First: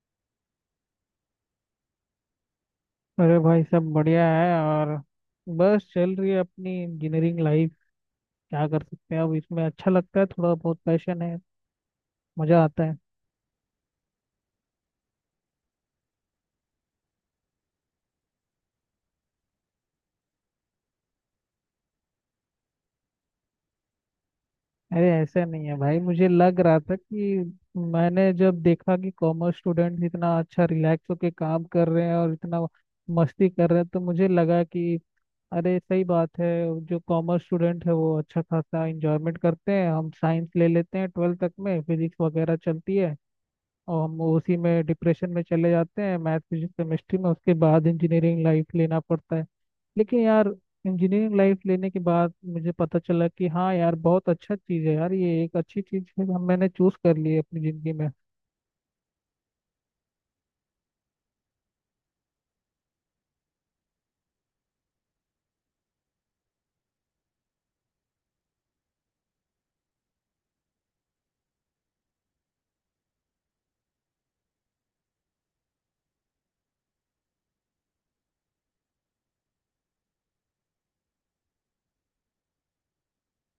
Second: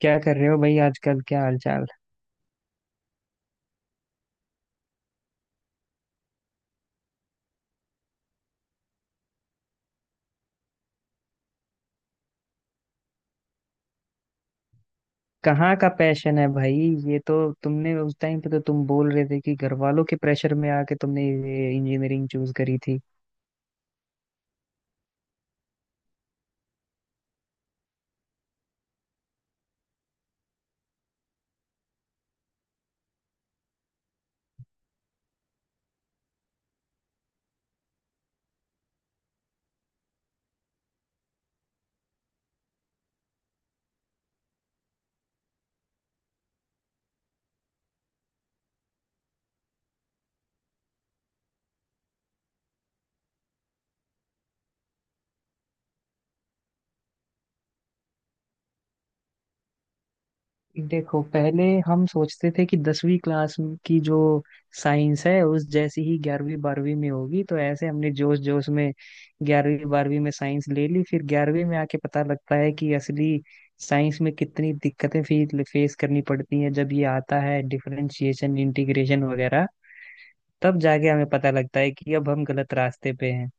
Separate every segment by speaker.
Speaker 1: क्या कर रहे हो भाई? आजकल क्या हालचाल?
Speaker 2: अरे भाई सब बढ़िया है। और बस चल रही है अपनी इंजीनियरिंग लाइफ। क्या कर सकते हैं अब इसमें। अच्छा लगता है, थोड़ा बहुत पैशन है। मजा आता है।
Speaker 1: कहाँ का पैशन है भाई? ये तो तुमने उस टाइम पे तो तुम बोल रहे थे कि घर वालों के प्रेशर में आके तुमने ये इंजीनियरिंग चूज करी थी।
Speaker 2: अरे ऐसा नहीं है भाई। मुझे लग रहा था कि मैंने जब देखा कि कॉमर्स स्टूडेंट इतना अच्छा रिलैक्स होके काम कर रहे हैं और इतना मस्ती कर रहे हैं, तो मुझे लगा कि अरे सही बात है। जो कॉमर्स स्टूडेंट है वो अच्छा खासा इंजॉयमेंट करते हैं। हम साइंस ले लेते हैं, ट्वेल्थ तक में फिजिक्स वगैरह चलती है, और हम उसी में डिप्रेशन में चले जाते हैं, मैथ फिजिक्स केमिस्ट्री में। उसके बाद इंजीनियरिंग लाइफ लेना पड़ता है। लेकिन यार इंजीनियरिंग लाइफ लेने के बाद मुझे पता चला कि हाँ यार बहुत अच्छा चीज़ है यार, ये एक अच्छी चीज़ है, हम मैंने चूज कर ली है अपनी ज़िंदगी में।
Speaker 1: देखो, पहले हम सोचते थे कि दसवीं क्लास की जो साइंस है उस जैसी ही ग्यारहवीं बारहवीं में होगी, तो ऐसे हमने जोश जोश में ग्यारहवीं बारहवीं में साइंस ले ली। फिर ग्यारहवीं में आके पता लगता है कि असली साइंस में कितनी दिक्कतें फेस करनी पड़ती हैं, जब ये आता है डिफरेंशिएशन इंटीग्रेशन वगैरह। तब जाके हमें पता लगता है कि अब हम गलत रास्ते पे हैं।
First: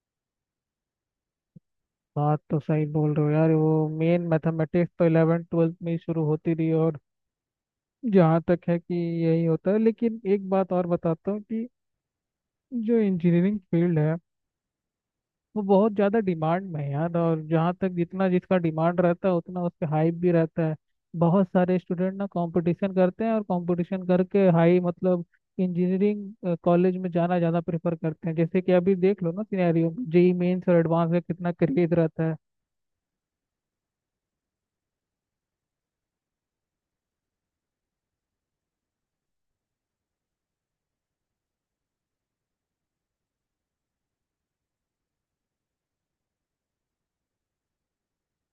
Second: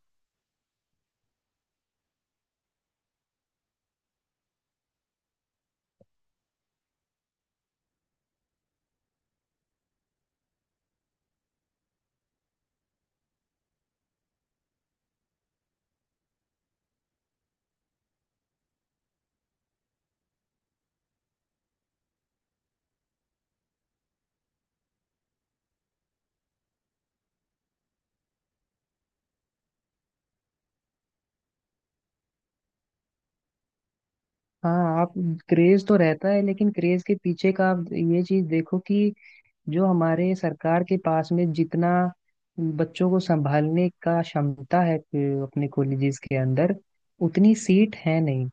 Speaker 2: बात तो सही बोल रहे हो यार। वो मेन मैथमेटिक्स तो 11th 12th में ही शुरू होती रही। और जहाँ तक है कि यही होता है, लेकिन एक बात और बताता हूँ कि जो इंजीनियरिंग फील्ड है वो बहुत ज़्यादा डिमांड में है यार। और जहाँ तक जितना जिसका डिमांड रहता है उतना उसके हाइप भी रहता है। बहुत सारे स्टूडेंट ना कंपटीशन करते हैं और कंपटीशन करके हाई मतलब इंजीनियरिंग कॉलेज में जाना ज़्यादा प्रेफर करते हैं। जैसे कि अभी देख लो ना सिनेरियो, जेई मेंस और एडवांस में कितना क्रेज रहता है।
Speaker 1: हाँ आप, क्रेज तो रहता है, लेकिन क्रेज के पीछे का आप ये चीज देखो कि जो हमारे सरकार के पास में जितना बच्चों को संभालने का क्षमता है, अपने कॉलेजेस के अंदर उतनी सीट है नहीं।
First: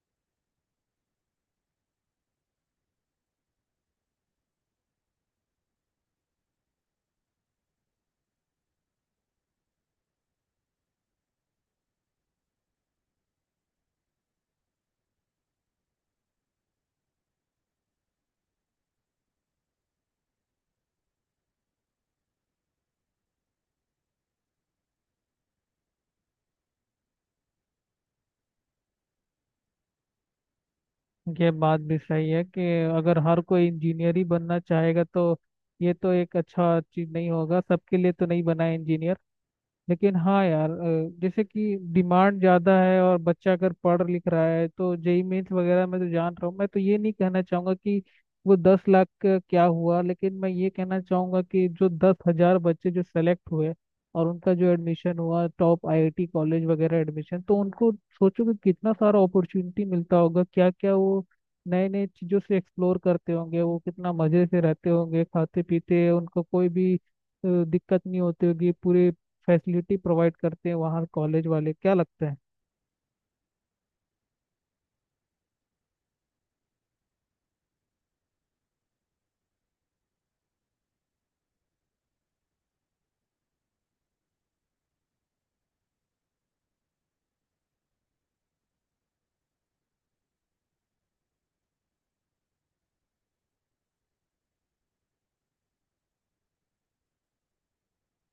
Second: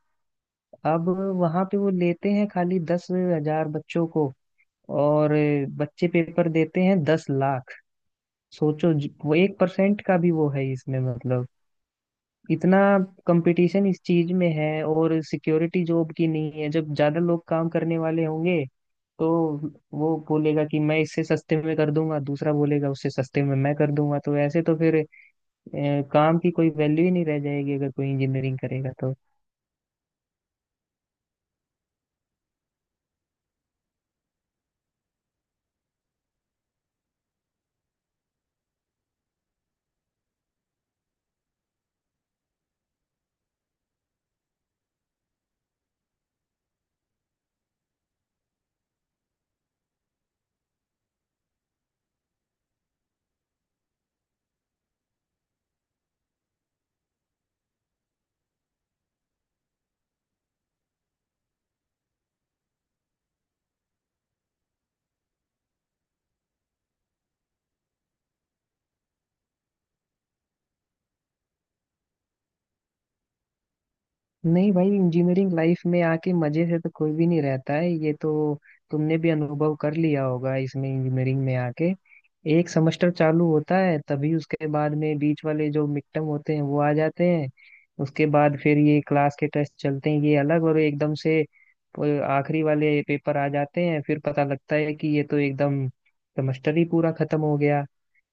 Speaker 1: अब वहां पे वो लेते हैं खाली 10,000 बच्चों को, और बच्चे पेपर देते हैं 10 लाख। सोचो, वो 1% का भी वो है इसमें, मतलब इतना कंपटीशन इस चीज में है, और सिक्योरिटी जॉब की नहीं है। जब ज्यादा लोग काम करने वाले होंगे तो वो बोलेगा कि मैं इससे सस्ते में कर दूंगा, दूसरा बोलेगा उससे सस्ते में मैं कर दूंगा, तो ऐसे तो फिर काम की कोई वैल्यू ही नहीं रह जाएगी अगर कोई इंजीनियरिंग करेगा तो।
Speaker 2: ये बात भी सही है कि अगर हर कोई इंजीनियर ही बनना चाहेगा तो ये तो एक अच्छा चीज़ नहीं होगा, सबके लिए तो नहीं बना है इंजीनियर। लेकिन हाँ यार, जैसे कि डिमांड ज़्यादा है और बच्चा अगर पढ़ लिख रहा है तो जेई मेंस वगैरह मैं तो जान रहा हूँ। मैं तो ये नहीं कहना चाहूँगा कि वो 10 लाख का क्या हुआ, लेकिन मैं ये कहना चाहूँगा कि जो 10 हजार बच्चे जो सेलेक्ट हुए और उनका जो एडमिशन हुआ टॉप आईआईटी कॉलेज वगैरह एडमिशन तो उनको, सोचो कि कितना सारा अपॉर्चुनिटी मिलता होगा। क्या क्या वो नए नए चीज़ों से एक्सप्लोर करते होंगे। वो कितना मज़े से रहते होंगे खाते पीते। उनको कोई भी दिक्कत नहीं होती होगी। पूरे फैसिलिटी प्रोवाइड करते हैं वहाँ कॉलेज वाले। क्या लगता है?
Speaker 1: नहीं भाई, इंजीनियरिंग लाइफ में आके मजे से तो कोई भी नहीं रहता है। ये तो तुमने भी अनुभव कर लिया होगा। इसमें इंजीनियरिंग में आके एक सेमेस्टर चालू होता है, तभी उसके बाद में बीच वाले जो मिड टर्म होते हैं वो आ जाते हैं। उसके बाद फिर ये क्लास के टेस्ट चलते हैं, ये अलग, और एकदम से वो आखिरी वाले पेपर आ जाते हैं। फिर पता लगता है कि ये तो एकदम सेमेस्टर ही पूरा खत्म हो गया।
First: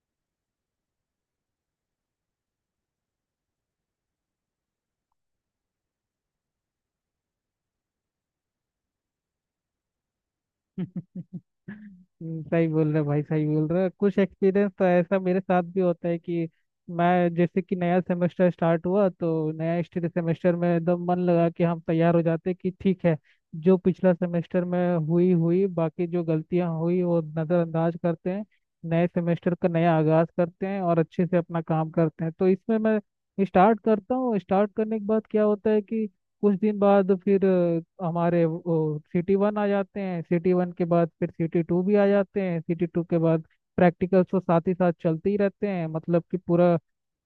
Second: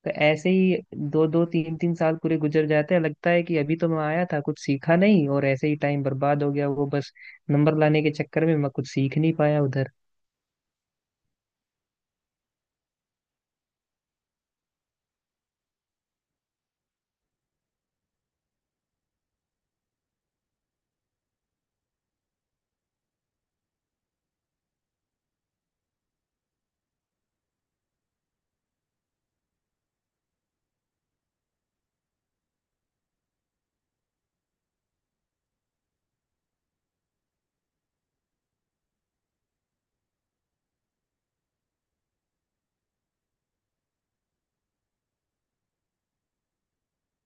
Speaker 1: तो ऐसे ही दो दो तीन तीन साल पूरे गुजर जाते हैं। लगता है कि अभी तो मैं आया था, कुछ सीखा नहीं और ऐसे ही टाइम बर्बाद हो गया। वो बस नंबर लाने के चक्कर में मैं कुछ सीख नहीं पाया उधर।
Speaker 2: सही बोल रहे भाई, सही बोल रहे। कुछ एक्सपीरियंस तो ऐसा मेरे साथ भी होता है कि मैं जैसे कि नया सेमेस्टर स्टार्ट हुआ तो नया सेमेस्टर में एकदम मन लगा कि हम तैयार हो जाते कि ठीक है, जो पिछला सेमेस्टर में हुई हुई बाकी जो गलतियां हुई वो नज़रअंदाज करते हैं, नए सेमेस्टर का नया आगाज करते हैं और अच्छे से अपना काम करते हैं। तो इसमें मैं स्टार्ट करता हूँ। स्टार्ट करने के बाद क्या होता है कि कुछ दिन बाद फिर हमारे सिटी वन आ जाते हैं, सिटी वन के बाद फिर सिटी टू भी आ जाते हैं, सिटी टू के बाद प्रैक्टिकल्स तो साथ ही साथ चलते ही रहते हैं। मतलब कि पूरा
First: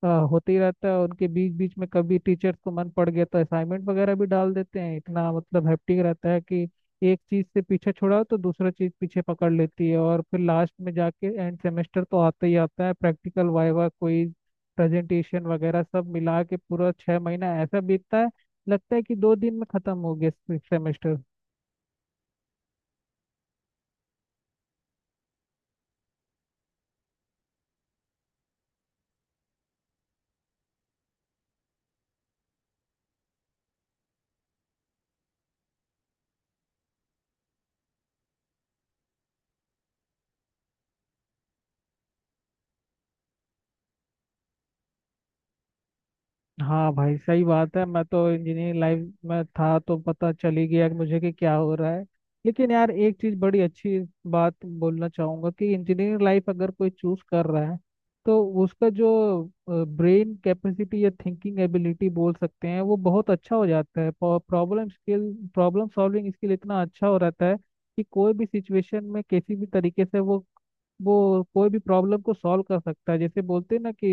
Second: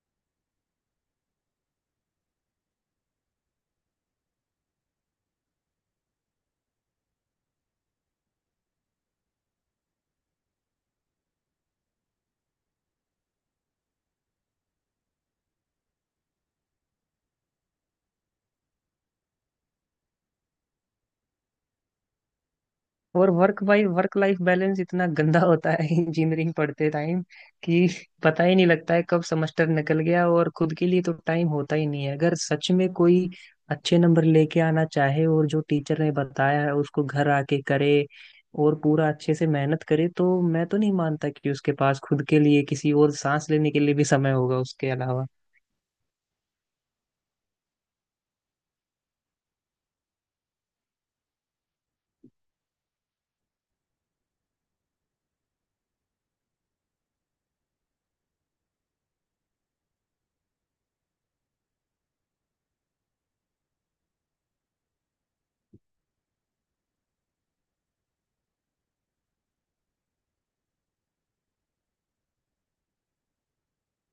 Speaker 2: होते ही रहता है। उनके बीच बीच में कभी टीचर्स को मन पड़ गया तो असाइनमेंट वगैरह भी डाल देते हैं। इतना मतलब हैप्टिक रहता है कि एक चीज से पीछे छुड़ाओ तो दूसरा चीज पीछे पकड़ लेती है। और फिर लास्ट में जाके एंड सेमेस्टर तो आता ही आता है, प्रैक्टिकल वाइवा कोई प्रेजेंटेशन वगैरह सब मिला के पूरा 6 महीना ऐसा बीतता है। लगता है कि दो दिन में खत्म हो गया सेमेस्टर।
Speaker 1: और वर्क भाई, वर्क लाइफ बैलेंस इतना गंदा होता है इंजीनियरिंग पढ़ते टाइम, कि पता ही नहीं लगता है कब सेमेस्टर निकल गया। और खुद के लिए तो टाइम होता ही नहीं है, अगर सच में कोई अच्छे नंबर लेके आना चाहे और जो टीचर ने बताया है उसको घर आके करे और पूरा अच्छे से मेहनत करे, तो मैं तो नहीं मानता कि उसके पास खुद के लिए किसी और सांस लेने के लिए भी समय होगा उसके अलावा।
Speaker 2: हाँ भाई सही बात है। मैं तो इंजीनियरिंग लाइफ में था तो पता चल ही गया कि मुझे कि क्या हो रहा है। लेकिन यार एक चीज बड़ी अच्छी बात बोलना चाहूंगा कि इंजीनियरिंग लाइफ अगर कोई चूज कर रहा है तो उसका जो ब्रेन कैपेसिटी या थिंकिंग एबिलिटी बोल सकते हैं वो बहुत अच्छा हो जाता है। Problem skill problem solving skill इतना अच्छा हो रहता है कि कोई भी सिचुएशन में किसी भी तरीके से वो कोई भी प्रॉब्लम को सॉल्व कर सकता है। जैसे बोलते हैं ना कि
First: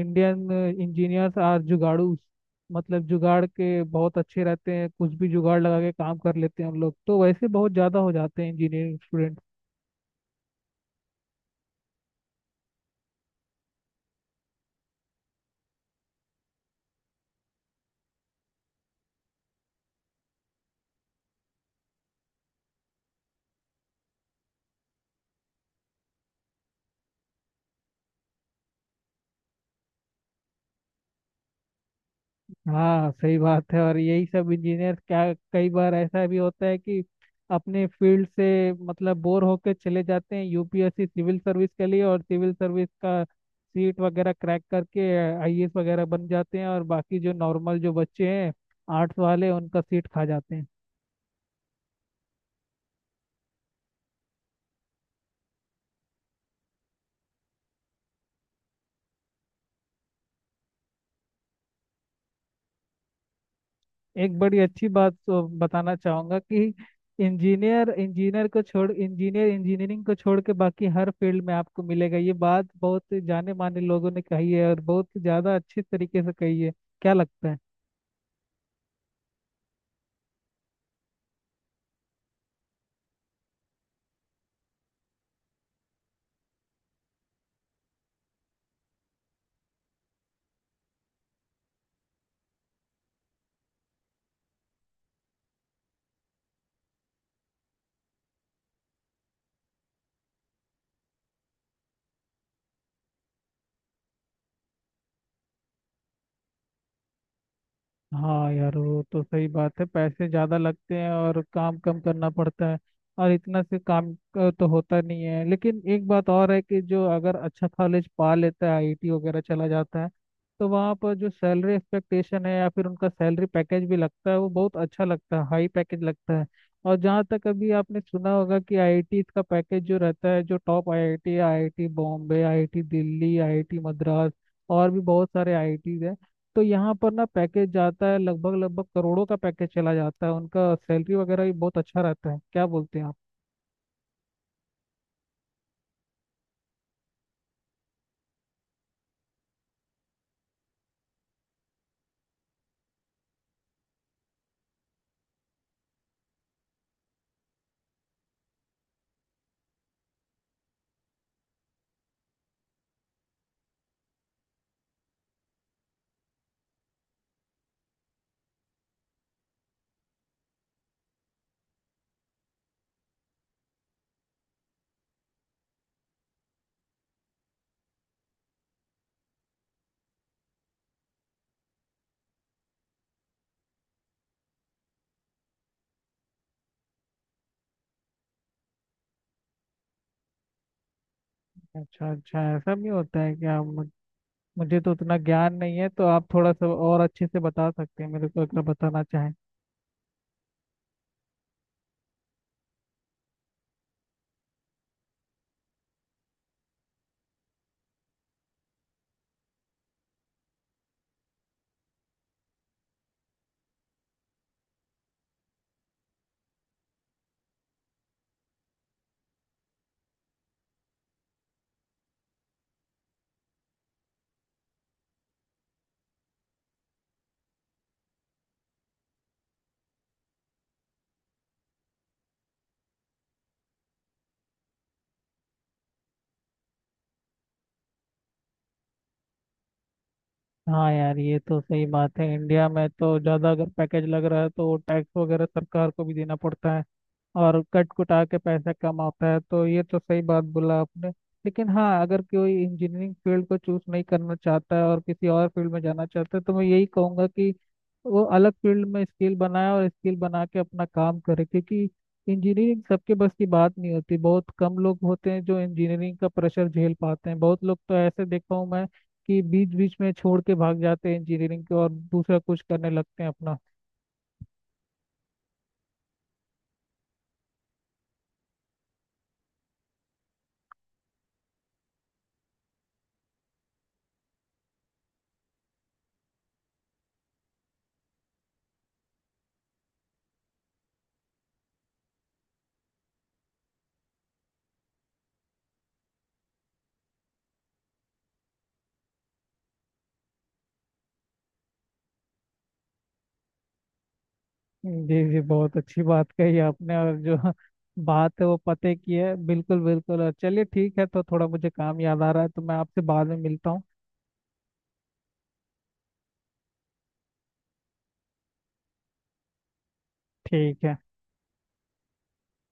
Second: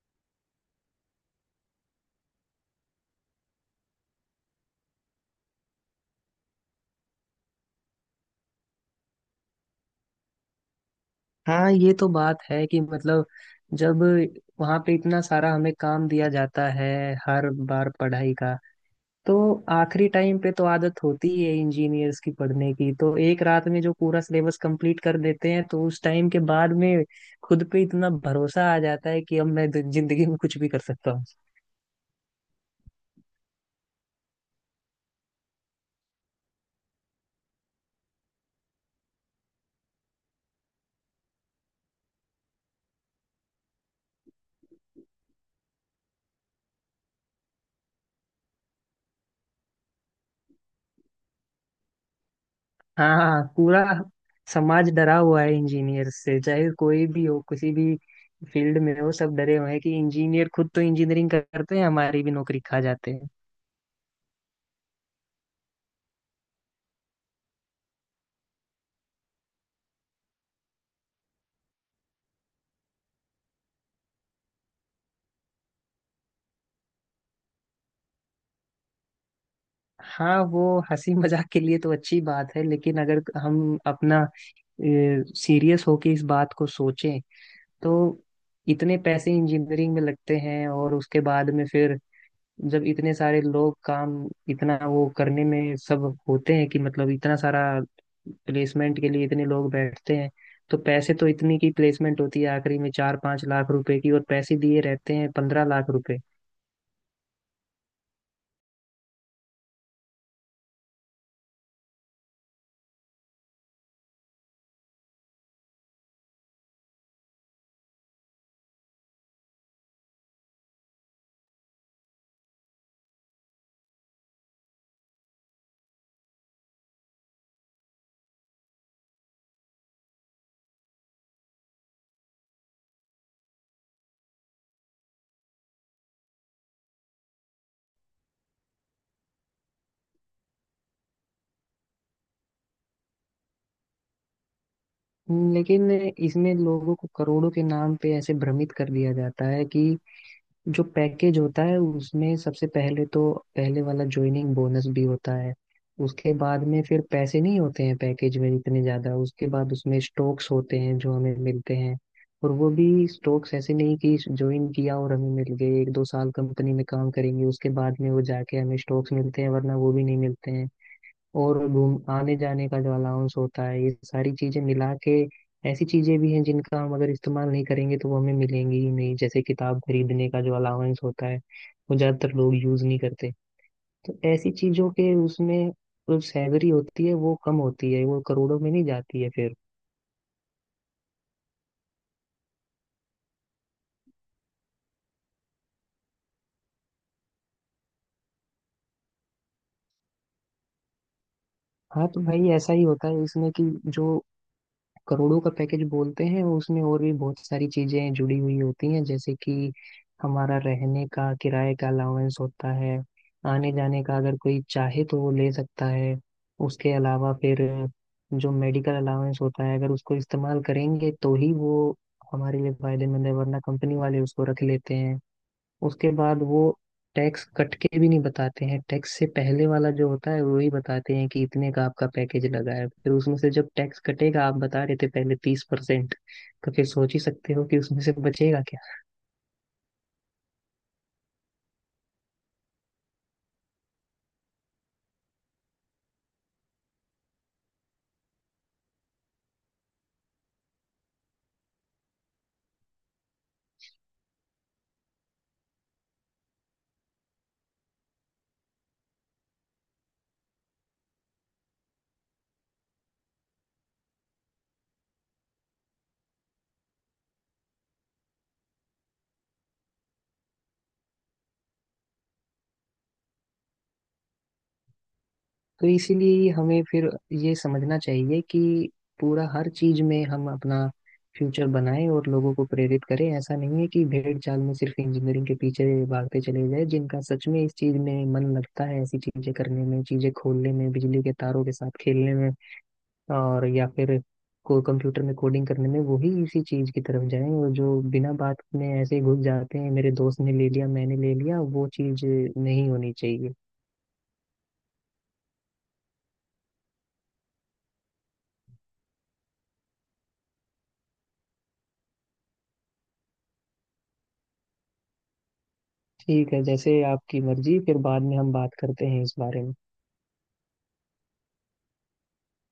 Speaker 2: इंडियन इंजीनियर्स आर जुगाड़ू। मतलब जुगाड़ के बहुत अच्छे रहते हैं, कुछ भी जुगाड़ लगा के काम कर लेते हैं हम लोग तो, वैसे बहुत ज़्यादा हो जाते हैं इंजीनियरिंग स्टूडेंट।
Speaker 1: हाँ, ये तो बात है कि, मतलब, जब वहां पे इतना सारा हमें काम दिया जाता है हर बार पढ़ाई का, तो आखिरी टाइम पे तो आदत होती ही है इंजीनियर्स की पढ़ने की, तो एक रात में जो पूरा सिलेबस कंप्लीट कर देते हैं, तो उस टाइम के बाद में खुद पे इतना भरोसा आ जाता है कि अब मैं जिंदगी में कुछ भी कर सकता हूँ।
Speaker 2: हाँ सही बात है। और यही सब इंजीनियर क्या, कई बार ऐसा भी होता है कि अपने फील्ड से मतलब बोर होकर चले जाते हैं यूपीएससी सिविल सर्विस के लिए, और सिविल सर्विस का सीट वगैरह क्रैक करके आईएएस वगैरह बन जाते हैं और बाकी जो नॉर्मल जो बच्चे हैं आर्ट्स वाले उनका सीट खा जाते हैं।
Speaker 1: हाँ, हाँ, पूरा समाज डरा हुआ है इंजीनियर से। चाहे कोई भी हो, किसी भी फील्ड में हो, सब डरे हुए हैं कि इंजीनियर खुद तो इंजीनियरिंग करते हैं, हमारी भी नौकरी खा जाते हैं।
Speaker 2: एक बड़ी अच्छी बात तो बताना चाहूंगा कि इंजीनियर इंजीनियर को छोड़ इंजीनियर इंजीनियरिंग को छोड़ के बाकी हर फील्ड में आपको मिलेगा, ये बात बहुत जाने माने लोगों ने कही है और बहुत ज्यादा अच्छे तरीके से कही है। क्या लगता है?
Speaker 1: हाँ, वो हंसी मजाक के लिए तो अच्छी बात है, लेकिन अगर हम अपना सीरियस होके इस बात को सोचें, तो इतने पैसे इंजीनियरिंग में लगते हैं और उसके बाद में फिर जब इतने सारे लोग काम, इतना वो करने में सब होते हैं, कि मतलब इतना सारा, प्लेसमेंट के लिए इतने लोग बैठते हैं, तो पैसे तो, इतनी की प्लेसमेंट होती है आखिरी में 4-5 लाख रुपए की, और पैसे दिए रहते हैं 15 लाख रुपए।
Speaker 2: हाँ यार वो तो सही बात है, पैसे ज़्यादा लगते हैं और काम कम करना पड़ता है। और इतना से काम का तो होता नहीं है, लेकिन एक बात और है कि जो अगर अच्छा कॉलेज पा लेता है, आईआईटी वगैरह चला जाता है, तो वहाँ पर जो सैलरी एक्सपेक्टेशन है या फिर उनका सैलरी पैकेज भी लगता है वो बहुत अच्छा लगता है, हाई पैकेज लगता है। और जहाँ तक अभी आपने सुना होगा कि आईआईटी का पैकेज जो रहता है, जो top IIT, IIT Bombay, IIT Delhi, IIT Madras और भी बहुत सारे आईआईटीज, तो यहाँ पर ना पैकेज जाता है लगभग लगभग करोड़ों का पैकेज चला जाता है। उनका सैलरी वगैरह भी बहुत अच्छा रहता है। क्या बोलते हैं आप?
Speaker 1: लेकिन इसमें लोगों को करोड़ों के नाम पे ऐसे भ्रमित कर दिया जाता है कि जो पैकेज होता है उसमें सबसे पहले तो पहले वाला ज्वाइनिंग बोनस भी होता है। उसके बाद में फिर पैसे नहीं होते हैं पैकेज में इतने ज्यादा। उसके बाद उसमें स्टॉक्स होते हैं जो हमें मिलते हैं, और वो भी स्टॉक्स ऐसे नहीं कि ज्वाइन किया और हमें मिल गए। 1-2 साल कंपनी में काम करेंगे उसके बाद में वो जाके हमें स्टॉक्स मिलते हैं, वरना वो भी नहीं मिलते हैं। और घूम आने जाने का जो अलाउंस होता है, ये सारी चीजें मिला के, ऐसी चीजें भी हैं जिनका हम अगर इस्तेमाल नहीं करेंगे तो वो हमें मिलेंगी ही नहीं। जैसे किताब खरीदने का जो अलाउंस होता है, वो ज्यादातर लोग यूज नहीं करते। तो ऐसी चीजों के उसमें जो सैलरी होती है वो कम होती है, वो करोड़ों में नहीं जाती है फिर।
Speaker 2: अच्छा अच्छा ऐसा भी होता है क्या? मुझे तो उतना ज्ञान नहीं है, तो आप थोड़ा सा और अच्छे से बता सकते हैं मेरे को, अगर बताना चाहें।
Speaker 1: हाँ तो भाई, ऐसा ही होता है इसमें कि जो करोड़ों का पैकेज बोलते हैं उसमें और भी बहुत सारी चीजें जुड़ी हुई होती हैं। जैसे कि हमारा रहने का किराए का अलाउंस होता है, आने जाने का अगर कोई चाहे तो वो ले सकता है। उसके अलावा फिर जो मेडिकल अलाउंस होता है, अगर उसको इस्तेमाल करेंगे तो ही वो हमारे लिए फायदेमंद है, वरना कंपनी वाले उसको रख लेते हैं। उसके बाद वो टैक्स कट के भी नहीं बताते हैं, टैक्स से पहले वाला जो होता है वही बताते हैं कि इतने का आपका पैकेज लगा है। फिर उसमें से जब टैक्स कटेगा, आप बता रहे थे पहले 30%, तो फिर सोच ही सकते हो कि उसमें से बचेगा क्या।
Speaker 2: हाँ यार ये तो सही बात है। इंडिया में तो ज़्यादा अगर पैकेज लग रहा है तो वो टैक्स वगैरह सरकार को भी देना पड़ता है, और कट कुटा के पैसा कम आता है, तो ये तो सही बात बोला आपने। लेकिन हाँ, अगर कोई इंजीनियरिंग फील्ड को चूज नहीं करना चाहता है और किसी और फील्ड में जाना चाहता है तो मैं यही कहूँगा कि वो अलग फील्ड में स्किल बनाए और स्किल बना के अपना काम करे, क्योंकि इंजीनियरिंग सबके बस की बात नहीं होती। बहुत कम लोग होते हैं जो इंजीनियरिंग का प्रेशर झेल पाते हैं। बहुत लोग तो ऐसे देखा हूँ मैं कि बीच बीच में छोड़ के भाग जाते हैं इंजीनियरिंग के और दूसरा कुछ करने लगते हैं अपना।
Speaker 1: तो इसीलिए हमें फिर ये समझना चाहिए कि पूरा हर चीज में हम अपना फ्यूचर बनाएं और लोगों को प्रेरित करें। ऐसा नहीं है कि भेड़ चाल में सिर्फ इंजीनियरिंग के पीछे भागते चले जाए। जिनका सच में इस चीज में मन लगता है ऐसी चीजें करने में, चीजें खोलने में, बिजली के तारों के साथ खेलने में, और या फिर को कंप्यूटर में कोडिंग करने में, वो ही इसी चीज की तरफ जाएं। और जो बिना बात में ऐसे ही घुस जाते हैं, मेरे दोस्त ने ले लिया मैंने ले लिया, वो चीज नहीं होनी चाहिए।
Speaker 2: जी जी बहुत अच्छी बात कही आपने, और जो बात है वो पते की है, बिल्कुल बिल्कुल। और चलिए ठीक है, तो थोड़ा मुझे काम याद आ रहा है, तो मैं आपसे बाद में मिलता हूँ।
Speaker 1: ठीक है, जैसे आपकी मर्जी, फिर बाद में हम बात करते हैं इस बारे में।
Speaker 2: ठीक है।